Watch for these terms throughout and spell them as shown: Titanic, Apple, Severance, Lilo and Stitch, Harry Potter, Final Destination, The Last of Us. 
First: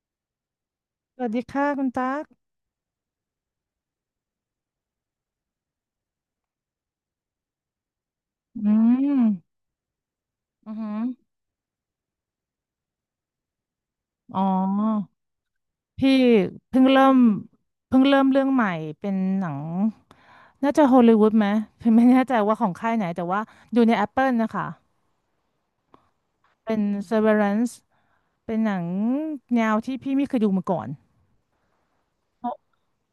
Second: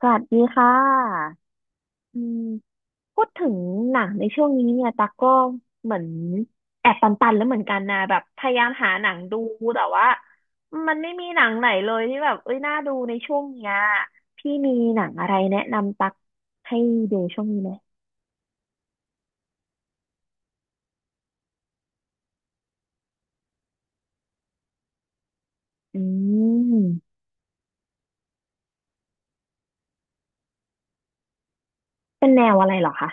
สวัสดีค่สวัสะดีค่ะคุณอืตั๊กมพูดถึงหนังในช่วงนี้เนี่ยตากก็เหมือนแอบตันๆแล้วเหมือนกันนะแบบพยายาอืมหาหนังดูมแต่ว่าอือหืมัอนไม่มีหนังไหนเลยที่แบบเอ้ยน่าดูในช่วงเนี้ยอ๋อพี่มีหนังอะไรแนะนำตัพี่กให้เพิ่งเริ่มดูช่วงนี้ไหมเพิ่งเริ่มเรื่องใหม่เป็นหนังน่าจะฮอลลีวูดไหมพี่ไม่แน่ใจว่าของค่ายไหนแต่ว่าอยู่ใน Apple นะคะอืเป็น ม Severance เป็นหนังแนวที่พี่ไม่เคยดูมาก่อน เป็นแนวอะไรเหรอคะ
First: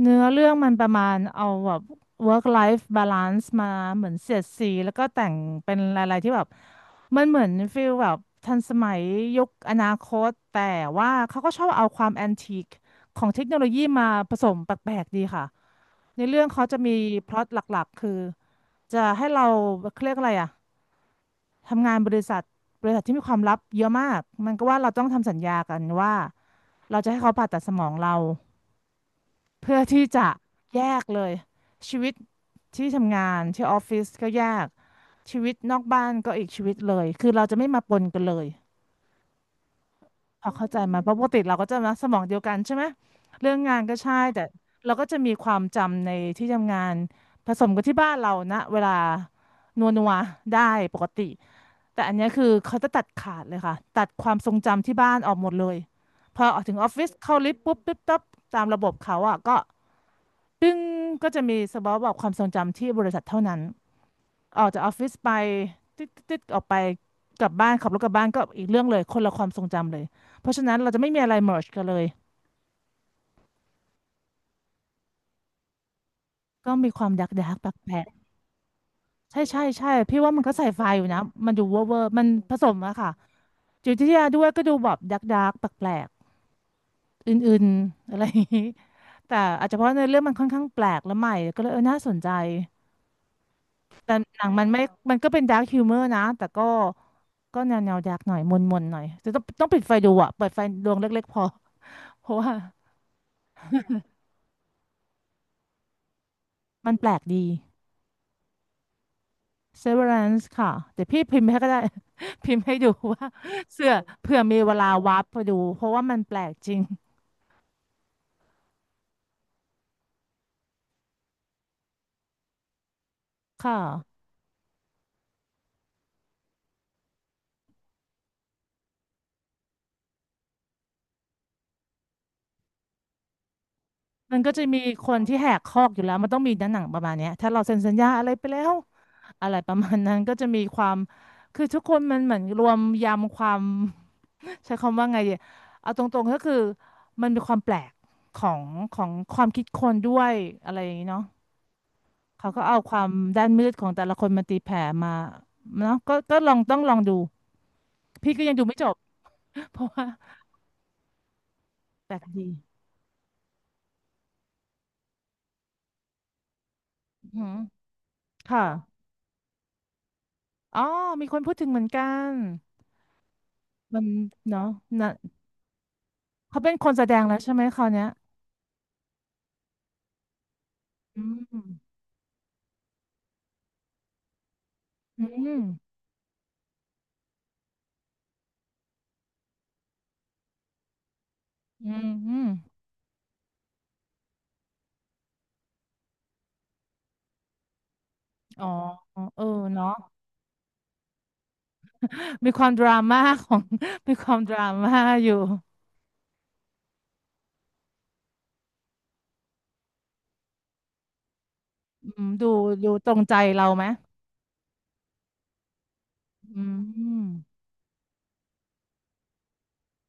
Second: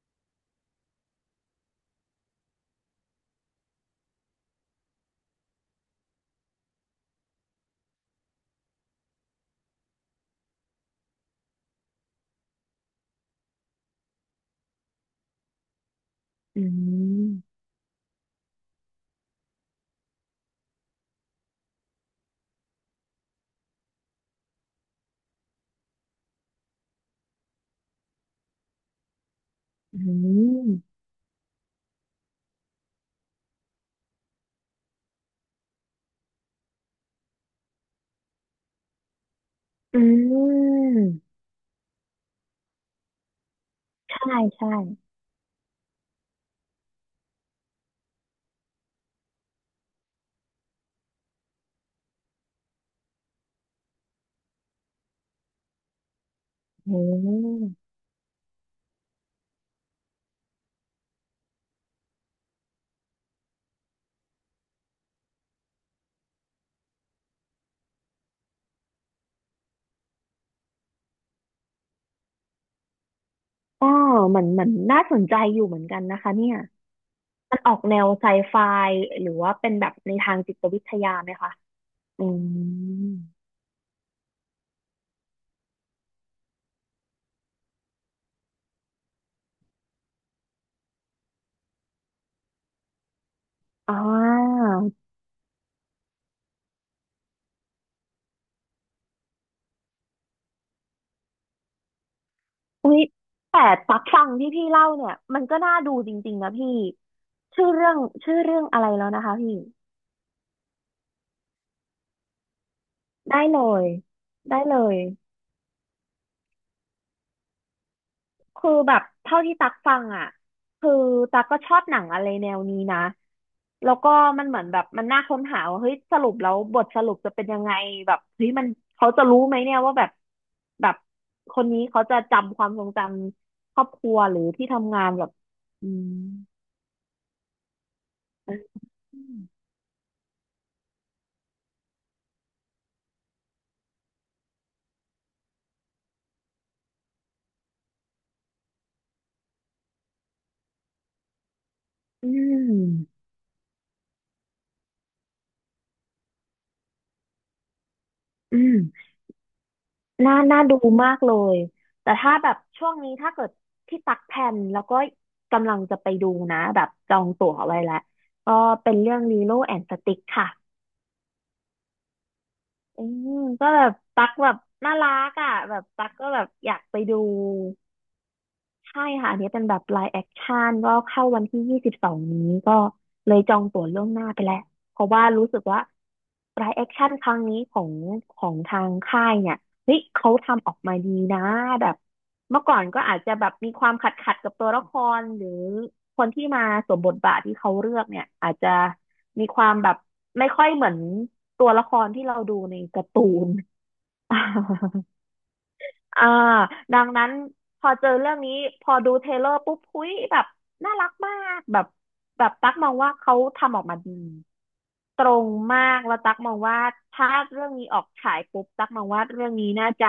เนื้อเรื่องมันประมาณเอาแบบ work life balance มาเหมือนเสียดสีแล้วก็แต่งเป็นอะไรๆที่แบบมันเหมือนฟีลแบบทันสมัยยุคอนาคตแต่ว่าเขาก็ชอบเอาความแอนทีคของเทคโนโลยีมาผสมแปลกๆดีค่ะในเรื่องอืเขาจะมีพล็อตหมลักๆคือจะให้เราเขาเรียกอะไรอะทำงานบริษัทบริษัทที่มีความลับเยอะมากมันก็ว่าเราต้องทำสัญญากันว่าเราจะให้เขาผ่าตัดสมองเรา เพื่ออืที่จะแยมกเลยชีวิตที่ทำงานที่ออฟฟิศก็แยกชีวิตนอกบ้านก็อีกชีวิตเลยคือเราจะไม่มาปนกันเลยอืพอเข้าใจไหมาเพราะปกมติเราก็จะนะสมองเดียวกันใช่ไหมเรื่องงานก็ใช่ใช่แต่ใช่เราก็จะมีความจำในที่ทำงานผสมกับที่บ้านเรานะเวลานัวนัวได้ปกติแต่อันเนี้ยคือเขาจะตัดขาดเลยค่ะตัดความทรงจำที่บ้านออกหมดเลยพอออกถึงออฟโอ้ฟิศเข้าลิฟต์ปุ๊บปิ๊บตับตามระบบเขาอ่ะก็ ซึ่งก็จะมีสบอบอกความทรงจำที่บริษัทเท่านั้นออกจากออฟฟิศไปติดออกไปกลับบ้านขับรถกลับบ้านก็อีกเรื่องเลยคนละความทรงจำเลยเพราะฉะนั้นเราจะไม่มีอะไรเมิร์จกันเลยกอเหมือนเหมือนน่าสนใจอยู่เหมือนกันนะคะเนี่ย ก็มีความดักดักมันแปอลอกกแปแนลกวไซไฟหรือใช่ว่าใช่เป็นแบใช่บในพี่ว่าทางมันก็จิตใส่วิไฟทอยู่ยานะไหมมัคะ นดูเวอร์เวอร์อืมันผสมอะค่ะมจิตวิทยาด้วยก็ดูแบบดักดักแปลกแปลกอื่นๆอะไรอย่างนี้แต่อาจจะเพราะในเรื่องมันค่อนข้างแปลกและใหม่ก็เลยเออน่าสนใจ อ่แต่หนังมัานไม่มันก็เป็นดาร์คฮิวเมอร์นะ แต่ก็ก็แนวดาร์กหน่อยมนมนหน่อยจะต้องปิดไฟดูอ่ะเปิดไฟดวงเล็กๆพอ เพราะว่าอุ๊ยแต่ตักฟังที่พี่เล่าเนี่ยมันก็น่าดูจริงๆนะพี่มันแปลกดี ชื่อเรื่องชื่อเรื่องอะไรแล้วนะคะพี่ Severance ค่ะเดี๋ยวพี่พิมพ์ให้ก็ได้ พิมพ์ให้ดูว่าได้เลยเสื้อเผื่อได้มีเวเลลาย วาร์ปไปดู เพราะว่ามันแปลกจริงคือแบบเท่าที่ตักฟังอ่ะคือตักก็ชอบหนังอะไรแนวนี้นะคแล้วก็่ะ มันเหมือนแบบมันน่าค้นหาว่าเฮ้ยสรุปแล้วบทสรุปจะเป็นยังไงแบบเฮ้ยมันเขาจะรู้ไหมเนี่ยว่าแบบคนนี้เขาจะจำความทรงจำครอบครัวหมัรืนอก็จะที่มีทำงาคนนแบบที่แหกคออืกอยู่มแล้ว มันต้องมีด้านหนังประมาณเนี้ยถ้าเราเซ็นสัญญาอะไรไปแล้วอะไรประมาณนั้นก็จะมีความคือทุกคนมันเหมือนรวมยำความ ใช้คำว่าไงดีเอาตรงๆก็คือมันมีความแปลกของของความคิดคนด้วยอะไรอย่างนี้เนาะอืเขาก็เอาความมด้านมืดของแต่ละคนมาตีแผ่มาเนาะก็ก็ลองต้องลองดูพี่ก็ยังอืดูม ไม่จบ เพราะว่าน่าดูมากเลย แปแต่ลกถ้าดีแบบช่วงนี้ถ้าเกิดที่ตักแผ่นแล้วก็กำลังจะไปดูนะแบบจออืงอหืตั๋อวไว้แล้วก็ค่ะเป็นเรื่องลีโลแอนด์สติกค่ะอ๋อมีคนพูดถึงเหมือนกันอืมก็แบบมันตักแบบเนาะน่านะรักอ่ะแบบตักก็แบบเขาอเป็นยากคนไปแสดดู งแล้วใช่ไหมคราวเนี้ยใช่ค่ะอันนี้เป็นแบบ live action ก็อืเข้ามวันอืที่ม22นี้ก็เลยจองตั๋วล่วงหน้าไปแล้วเพราะว่ารู้อสึกว่า live action ครั้งนี้ของทางค่ายเนี่ยเฮ้ยเขาทำออกมาดีนะแบืบมอืมเมื่อก่อนก็อาจจะแบบมีความขัดกับตัวละครหรือคนที่มาสวมบทบาทที่เขาเลือกเนี่ยอาจอ๋อจะเออมีความแบเนาะบไม่ค่อยเหมือนตัวละครที่เรามีดูความในดราการ์ม่าตูขน อง มีความดราม่าอยู่ อ่าดังนั้นพอเจอเรื่องนี้พอดูเทรลเลอร์ปุ๊บหุ้ยแบบน่ารักมากแบบอืมแบดูบตั๊กมดูองตว่ารงเขาใจเราทำอไหอมกมาดีตรงมากแล้วตั๊กมองอืว่าถ้ามเรื่องนี้ออกฉายปุ๊บตั๊กมองว่าเรื่องนี้น่าจะ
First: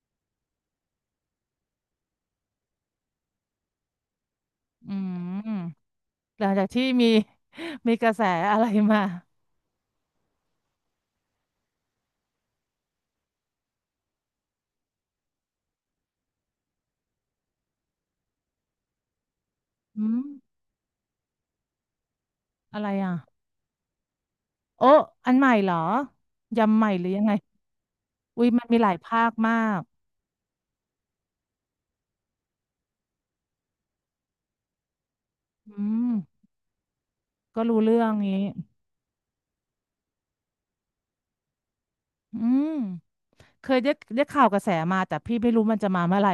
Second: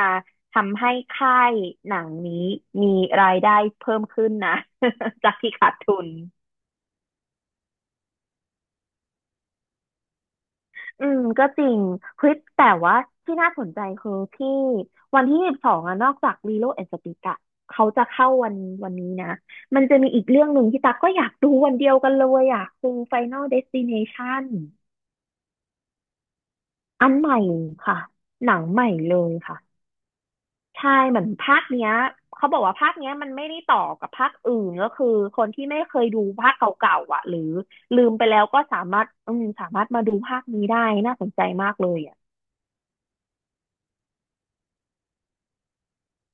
ทำให้ค่ายหนังนี้มีรายได้เพิ่มขึ้นนะ อื จากมที่ขาดทุน หลังจากที่มี มีกระแสอะไรมาอืมก็จริงเฮ้ยแต่ว่าที่น่าสนใจคือที่วันที่ยี่สิบสองอะนอกจากลีโลแอนด์สติกอะเขาจะเข้าวันนี้นะมันจะอืมีมอีกเรื่องหนึ่งที่ตั๊กก็อยากดูวันเดียวกันเลยอะอะไรคือ อ่ะ Final Destination โอ้อันใหม่เหรอยำใหม่หอัรือนยังใหไงม่ค่ะอุ้หยนังมันมีใหหม่ลายเลภาคยมาค่ะกใช่เหมือนภาคเนี้ยเขาบอกว่าภาคเนี้ยมันไม่ได้ต่อกับภาคอื่นก็คือคนที่ไม่อืเคยมดูภาคเก่าๆอ่ะหรือก็รู้เรื่อลืมงไปนี้แล้วก็สามารถอืมสามารถมาดูภาคนี้ได้น่าสนใจมากเลยอ่ะอืมเคยได้ได้ข่าวกระแสมาแต่พี่ไม่รู้มันจะมาเมื่อไหร่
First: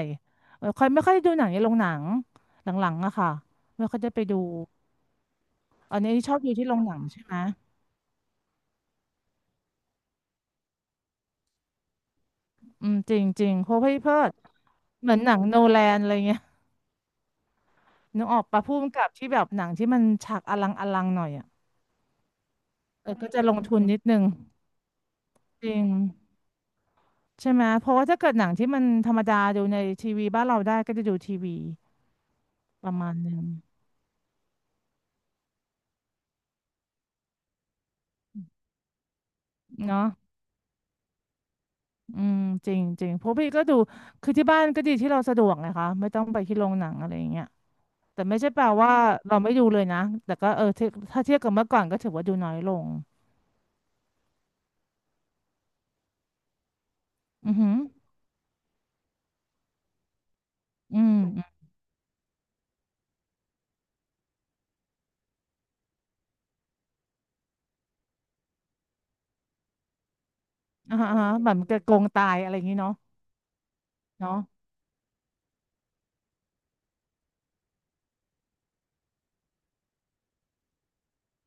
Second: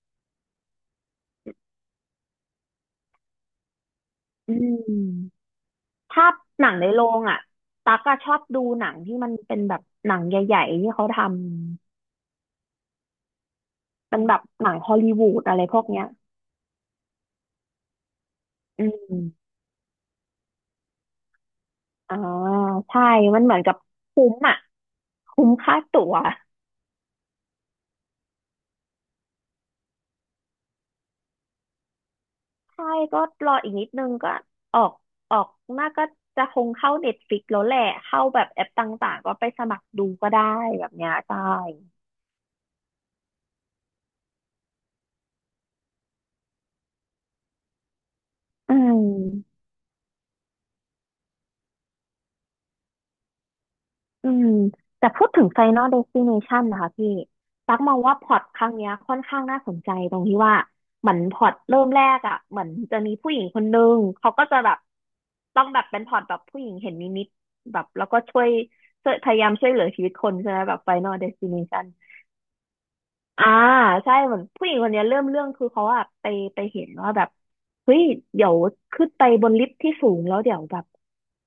เออค่อยไม่ค่อยดูหนังในโรงหนังหลังๆอะค่ะไม่ค่อยได้ไปดูอืม อันนี้ถ้าชอบดูหที่นัโรงงในหนัโรงใช่งไหม อ่ะตั๊กอะชอบดูหนังที่มันเป็นแบบหนังใหญ่ๆที่เขาทำอืมจริงจริงเพราะพี่เพิเป็นดแบบหนังฮอลเหลีมือนวูหนังดโนอะไรพแลวกนเนี้อะย ไรเงี้ยนึกออกปะพุ่มอืกับมที่แบบหนังที่มันฉากอลังอลังหน่อยอ่ะอ่าใช่ เออก็จะมันลเหมืงอนกัทุบนนิดนึงคุ้มอ่ะ คุ้มจค่าริงตั๋วใช่ไหมเพราะว่าถ้าเกิดหนังที่มันธรรมดาดูในทีวีบ้านเราได้ก็จะดูทีวีใช่ ประมาณก็นึงรออีกนิดนึงก็ออกออกน้ากก็จะคงเข้าเน็ตฟ i ิกแล้วแหละ เข้าแบบแอปต่างๆก็ไปสมัครดูเนาะก็ได้แบบเนี้ยใช่อืมจริงจริงเพราะพี่ก็ดูคือที่บ้านก็ดีที่เราสะดวกนะคะไม่ต้องไปที่โรงหนังอะไรอย่างเงี้ยแต่ไม่ใช่แปลอืว่าม เราไม่ดูเลยนะแต่ก็เออถ้าถ้าเทียบกับเมื่อก่อนก็ถือว่าดูน้อยลงอืมแต่พูดถึง Final Destination นะคะพี่อือหืตัอกมองว่าพล็อตครั้งเนี้ยค่อนข้างน่าสนใจตรงที่ว่าอืเหมืม อนพล็อตเริ่มแรกอ่ะเหมือนจะมีผู้หญิงคนนึงเขาก็จะแบบต้องแบบเป็นพล็อตแบบผู้หญิงเห็นนิมิตแบบแล้วก็ช่วยพยายามช่วยเหลือชีวิตคนใช่ไหมแบบ อ่าฮะ Final อ่าฮะแบบมันจะ Destination โกงตายอะไรอย่างนี้เนาะอ่าใช่เหเนาะมือนผู้หญิงคนเนี้ยเริ่มเรื่องคือเขาอะไปเห็นว่าแบบเฮ้ยเดี๋ยวขึ้นไปบนลิฟต์ที่สูงแล้วเดี๋ยวแบบ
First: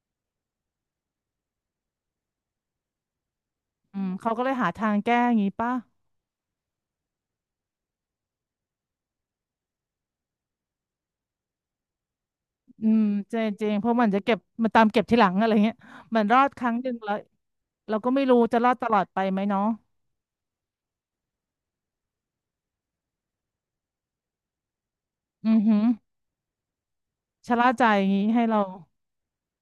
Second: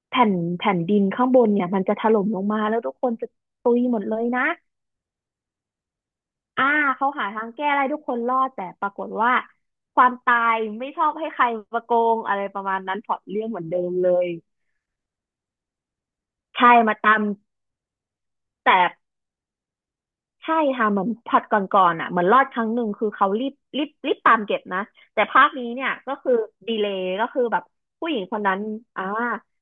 แผ่นแผ่นดินข้างบนเนี่ยมันจะถล่มลงมาแล้วทุกคนจะตุยหอืมดมเลยเขาก็นะเลยหาทางแก้อย่างนี้ป่ะอ่าเขาหาทางแก้ได้ทุกคนรอดแต่ปรากฏว่าความตายไม่ชอบให้ใครมาโกงอะไรประมาณอืนั้นมพล็อตจเรื่ริองงเหมืจอนริงเดิเพมราะมัเลนจะยเก็บมันตามเก็บทีหลังอะไรเงี้ยมันรอดคใช่รั้งหนึ่มางแล้วตามเราก็ไม่รู้จะรอดแต่ ตลอดไปไหมเนาะใช่ค่ะเหมือนผลัดก่อนๆอ่ะเหมือนรอดครั้งหนึ่งคือเขารีบตามเก็บนะแต่ภาคอือนี้หือเนี่ยก็คือดีเลย์ก็คือชะแบบล่าใจอย่าผู้งหญิงนี้คให้นนั้เรานอ่า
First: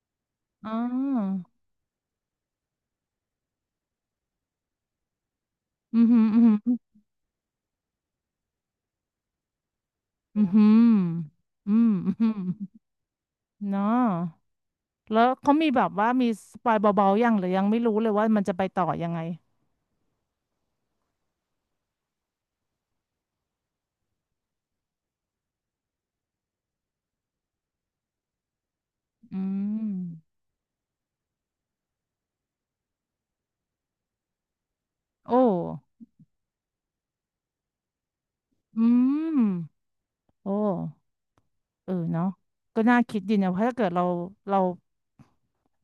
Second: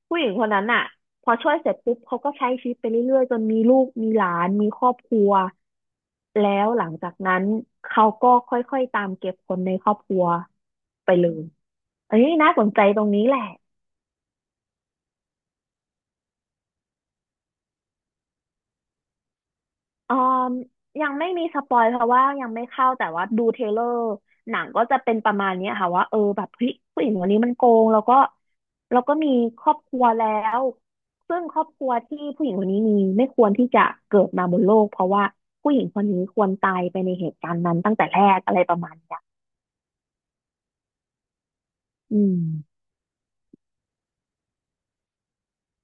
ผู้หญิงคนนั้นอ๋ออ่ะพอช่วยเสร็จปุ๊บเขาก็ใช้ชีวิตไปเรื่อยๆจนมีลูกมีหลานมีครอบครัวอือหืออือแล้หืวอหลังจากนั้นเขาก็ค่อยๆตามเก็บคนในครอบครัวอือหือไปเลยอืมอือเอ้ยหือน่าสนใจตรงนี้แหละ เนาะแล้วเขามีแบบว่ามีสปอยเบาๆยังหรือยังไม่รู้เลยว่ามันจะไปต่อยังไงเอ่อยังไม่มีสปอยเพราะว่ายังไม่เข้าแต่ว่าดูเทรลเลอร์หนังก็จะเป็นประมาณเนี้ยค่ะว่าเออแบบเฮ้ยผู้หญิงคนนี้มันโกงแล้วก็แล้วก็มีอืครอบครัวแล้มวซึ่งครอบครัวที่ผู้หญิงคนนี้มีไม่ควรที่จะเกิดมาบนโลกเพราะว่าโอผู้หญิงค้นนี้ควรตายไปในเหตุการณ์นั้นตั้งแต่แรกอะไรปอืระมาณเนี้ยมโอ้ เอออืเนาะม ก็น่าคิดดีนะเพราะถ้าเกิดเราเรา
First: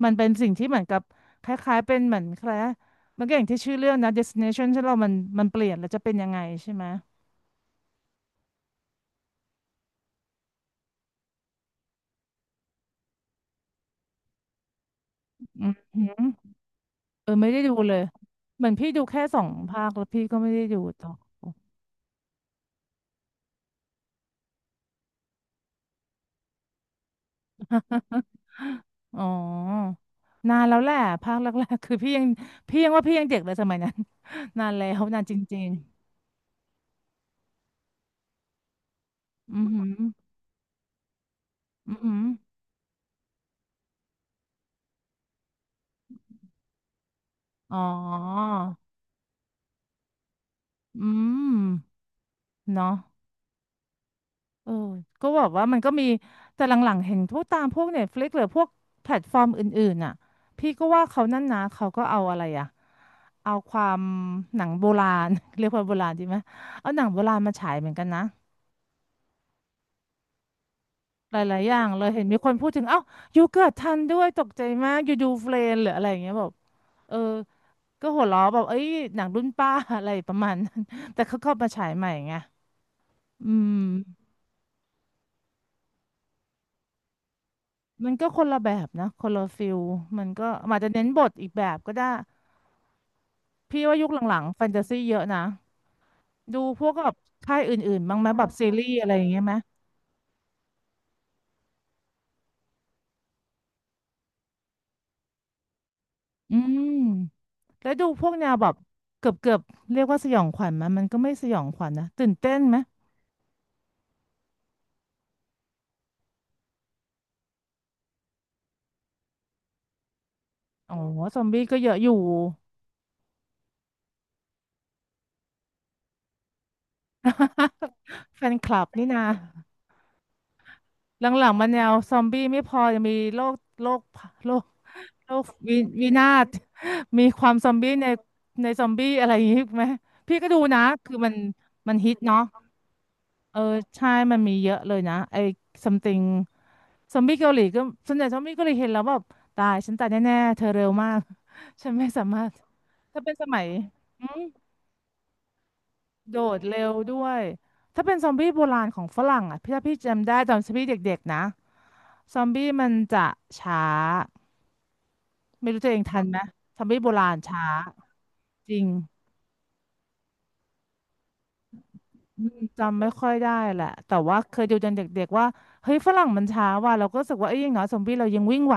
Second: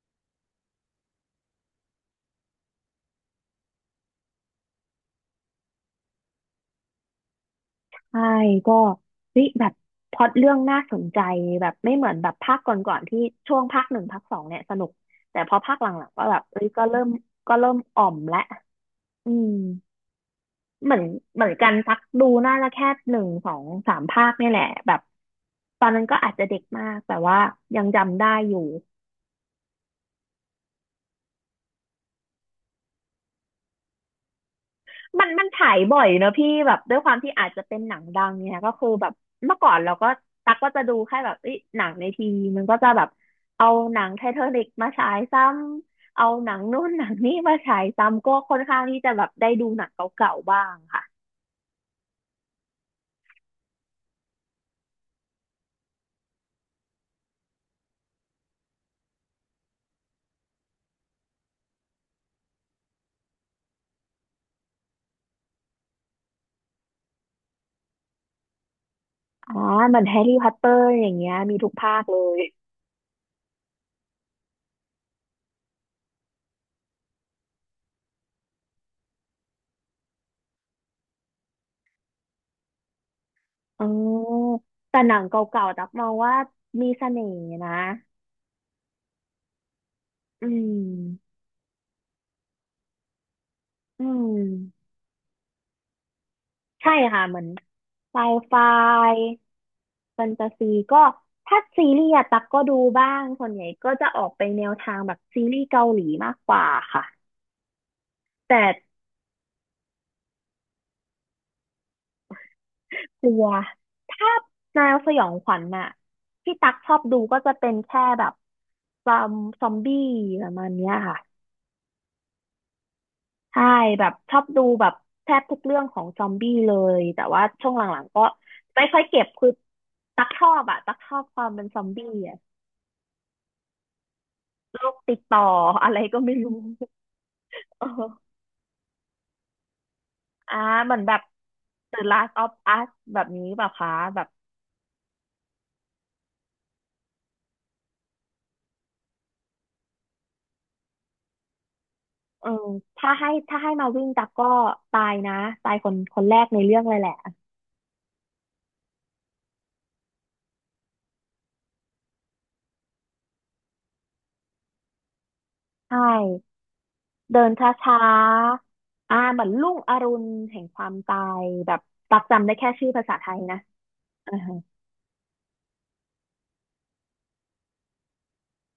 มันเป็นสิ่งที่เหมือนกับคล้ายๆเป็นเหมือนแคล้ายมันก็อย่างที่ชื่อเรื่องนะ destination ที่เรามันเปลี่ยนแล้วจะเป็นยังไงใช่ไหมใช่ก็เฮ้ยแบบพล็อตเรื่องน่าสนใจแบบไม่เหมือนแบบภาคก่อนๆที่ช่วงภาคหนึ่งภาคสองเนี่ยสนุกแต่พออืมภาคหหืลังๆอก็แบบเอ้ยก็เริ่มเออไม่ก็ได้เริ่ดูมเลยอ่อมและเหมือนพี่ดูแค่อืสองมภาคแล้วพี่ก็ไม่ได้ดูเหมือนต่อ เหมือนกันสักดูน่าจะแค่หนึ่งสองสามภาคนี่แหละแบบตอนนั้นก็อาจจะเด็กมากแต่ว่ายังจำ ได้อยู่ อ๋อนานแล้วแหละภาคแรกๆคือพี่ยังว่าพี่ยังเด็กเลยสมัยนั้น นานแล้วนานมันจมันริงฉายบ่อยเนอะพี่แบบด้วยความที่อาจจะเป็นหนังดังเนี่ยก็คือแบบๆเมื่ออือก่อนหือเราก็ตักก็จะดูแค่แบบเอ้ยหนังอือในหือทีวีมันก็จะแบบเอาหนังไททานิกมาฉายซ้ำเอาหนังนู่นหนังนี่มาอ๋ฉาอยซ้ำก็ค่อนข้างที่จะแบบได้ดูหนังเก่าๆบ้างอืค่ะมเนาะ เออก็แบบว่ามันก็มีแต่หลังๆเห็นพวกตามพวกเน็ตฟลิกหรือพวกแพลตฟอร์มอื่นๆน่ะพี่ก็ว่าเขานั่นนะเขาก็เอาอะไรอะเอาความหนังโบราณ เรียกว่าโบราณดีไหมเอาหนังโบราณมาฉายเหมือนกันนะอ่าเหมือนแฮร์รี่พอตเตอร์อย่างเงี้หยมีลายๆทุอกย่างภาเลคยเลเห็นมียคนพูดถึงเอ้ายูเกิดทันด้วยตกใจมากยูดูเฟรนหรืออะไรอย่างเงี้ยแบบเออก็หัวเราะแบบเอ้ยหนังรุ่นป้า อะไรประมาณนั้นแต่เขาเข้ามาฉายใหม่ไงอืม อ๋อแต่หนังเก่าๆตักมองว่ามีเสน่ห์นะมันก็คนละแบบนะคนละฟิลมันก็อือาจจะเน้นบทมอีกแบบก็ได้พี่ว่าอืยุคหลังๆแฟนตาม ซีเยอะนะดูพวใช่กแบบค่ะเหมือนค่ายอื่นๆบ้าไซงไหมแบบไฟซีรีส์อะไรอย่างเงี้ยไหมแฟนตาซีก็ถ้าซีรีส์อะตักก็ดูบ้างส่วนใหญ่ก็จะออกไปแนวทางแบบซีรีส์เกาหลีมากกอืว่ามค่ะแล้วดูพวกแนวแต่แบบเกือบเรียกว่าสยองขวัญไหมมันก็ไม่สยองขวัญนะตื่นเต้นไหมกลัวถ้าแนวสยองขวัญน่ะที่ตักชอบดูก็จะเป็นแค่แบบซอมซอมบี้ประมาณเนี้อ๋ยอค่ะซอมบี้ก็เยอะอยู่ ใช่แบบชอบดูแบบแทบทุกเรื่องของซอมบี้เลยแต่ว่าช่วงห ลังๆก็แฟนคลัไม่บค่อยนี่นะ เก็บคือตักชอบอะตักชอหบคลัวามงๆเป็มันนซแนอมวบี้ซอมอะ บี้ไม่พอยังมีโรคโรคโรคติดโรต่อควิอะไรวิก็นาไม่ศ รู้ มีความซอ มเออบี้ในซอมบี้อะไรอย่างงี้ไหมพี่ก็ดูอ่านะเหมือนคืแบอบ มัน The ฮิต Last เนาะ of Us แบบนี้เออแบบคะใช่แบบมันมีเยอะเลยนะไอ้ something ซอมบี้เกาหลีก็ส่วนใหญ่ซอมบี้เกาหลีเห็นแล้วแบบตายฉันตายแน่ๆเธอเร็วมาก ฉันไม่สามาเอรถอถ้าถ้าให้เป็นสถ้ามัยให้มาวิ่งตัอืกม ก็ตายนะตายคนคนแรโดกในดเรื่องเร็วเลยแหละด้วย ถ้าเป็นซอมบี้โบราณของฝรั่งอ่ะพี่ถ้าพี่จำได้ตอนซอมบี้เด็กๆนะ ซอมบี้มันจะช้า ไม่รู้ตัวเอใช่งทันไหม ซอมบี้โบราณเดินช้าช้าจริง ๆอ่าเหมือนรุ่งอรุณแห่งความตายแบบตักอืจำได้มแค่ชื่อจำภาไม่ษาไทค่อยยได้นะแหละแต่อ่าว่าเคฮะยดูตอนเด็กๆว่าเฮ้ยฝรั่งมันช้าว่ะเราก็รู้สึกว่าเอ้ยอย่างน้อยซอมบี้เรายังวิ่งไหว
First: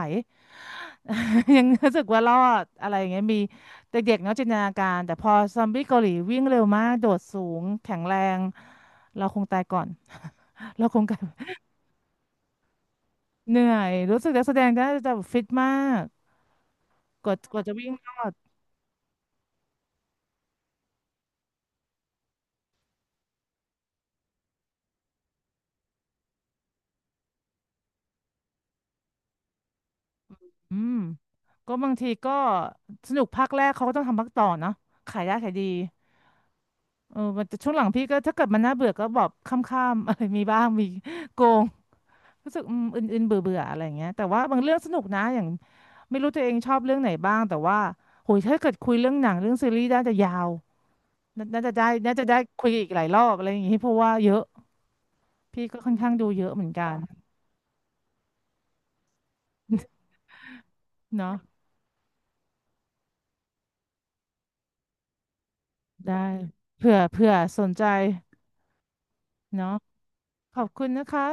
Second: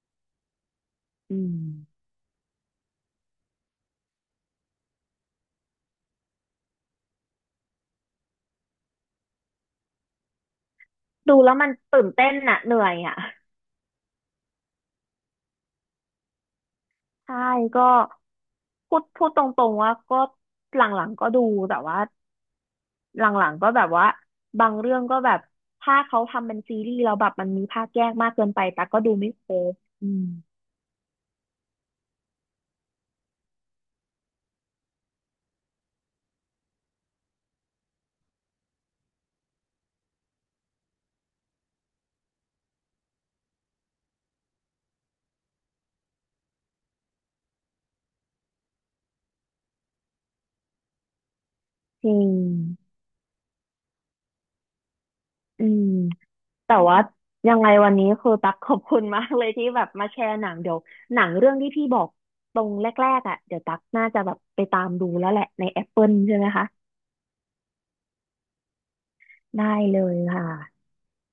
อื มยังรู้สึกว่ารอดอะไรอย่างเงี้ยมีเด็กๆเนาะจินตนาการแต่พอซอมบี้เกาหลีวิ่งเร็วมากโดดสูงแข็งแรงเราคงตายก่อน เราคงกลาดูแล้ยวมันตื่นเต้นน่ะเหนื่อยอ่ะ เหนื่อยรู้สึกนักแสดงน่าจะฟิตมากใช่กว่าจะก็วิ่งรอดพูดพูดตรงๆว่าก็หลังๆก็ดูแต่ว่าหลังๆก็แบบว่าบางเรื่องก็แบบถ้าเขาทำเป็นซีรีส์แล้วแบบมันมีภาคแยกมากเกินไปแต่กก็ดูไม่ครบอืมอืมก็บางทีก็สนุกภาคแรกเขาก็ต้องทำภาคต่อเนาะขายได้ขายดี เออแต่ช่วงหลังพี่ก็ถ้าเกิดมันน่าเบื่อก็บอกข้ามๆ อะไรมีบ้างมีโกงรู้สึกอืมอื่นๆเบื่อเบื่ออะไรอย่างเงี้ยแต่ว่าบางเรื่องสนุกนะอย่างไม่รู้ตัวเองชอบเรื่องไหนบ้างแต่ว่าโหยถ้าเกิดคุยเรื่องหนังเรื่องซีรีส์น่าจะยาวน่าจะได้จริน่าจะงได้คุยอีกหลายรอบอะไรอย่างงี้เพราะว่าเยอะพี่อืก็มค่อนข้างดูเยอะเหมือนแต่กันว่ายังไงวันนี้คือตักขอบคุณมากเลยที่แบบมาแชร์หนังเดี๋ยวหนังเนาะเรื่องที่พี่บอกตรงแรกๆอ่ะเดี๋ยวตักน่าจะแบบไปตามดูแล้วแหละใน Apple ได้ใช่ไหมคะเผื่อสนใจได้เนาะเลยขอบคุค่ะณนะคะ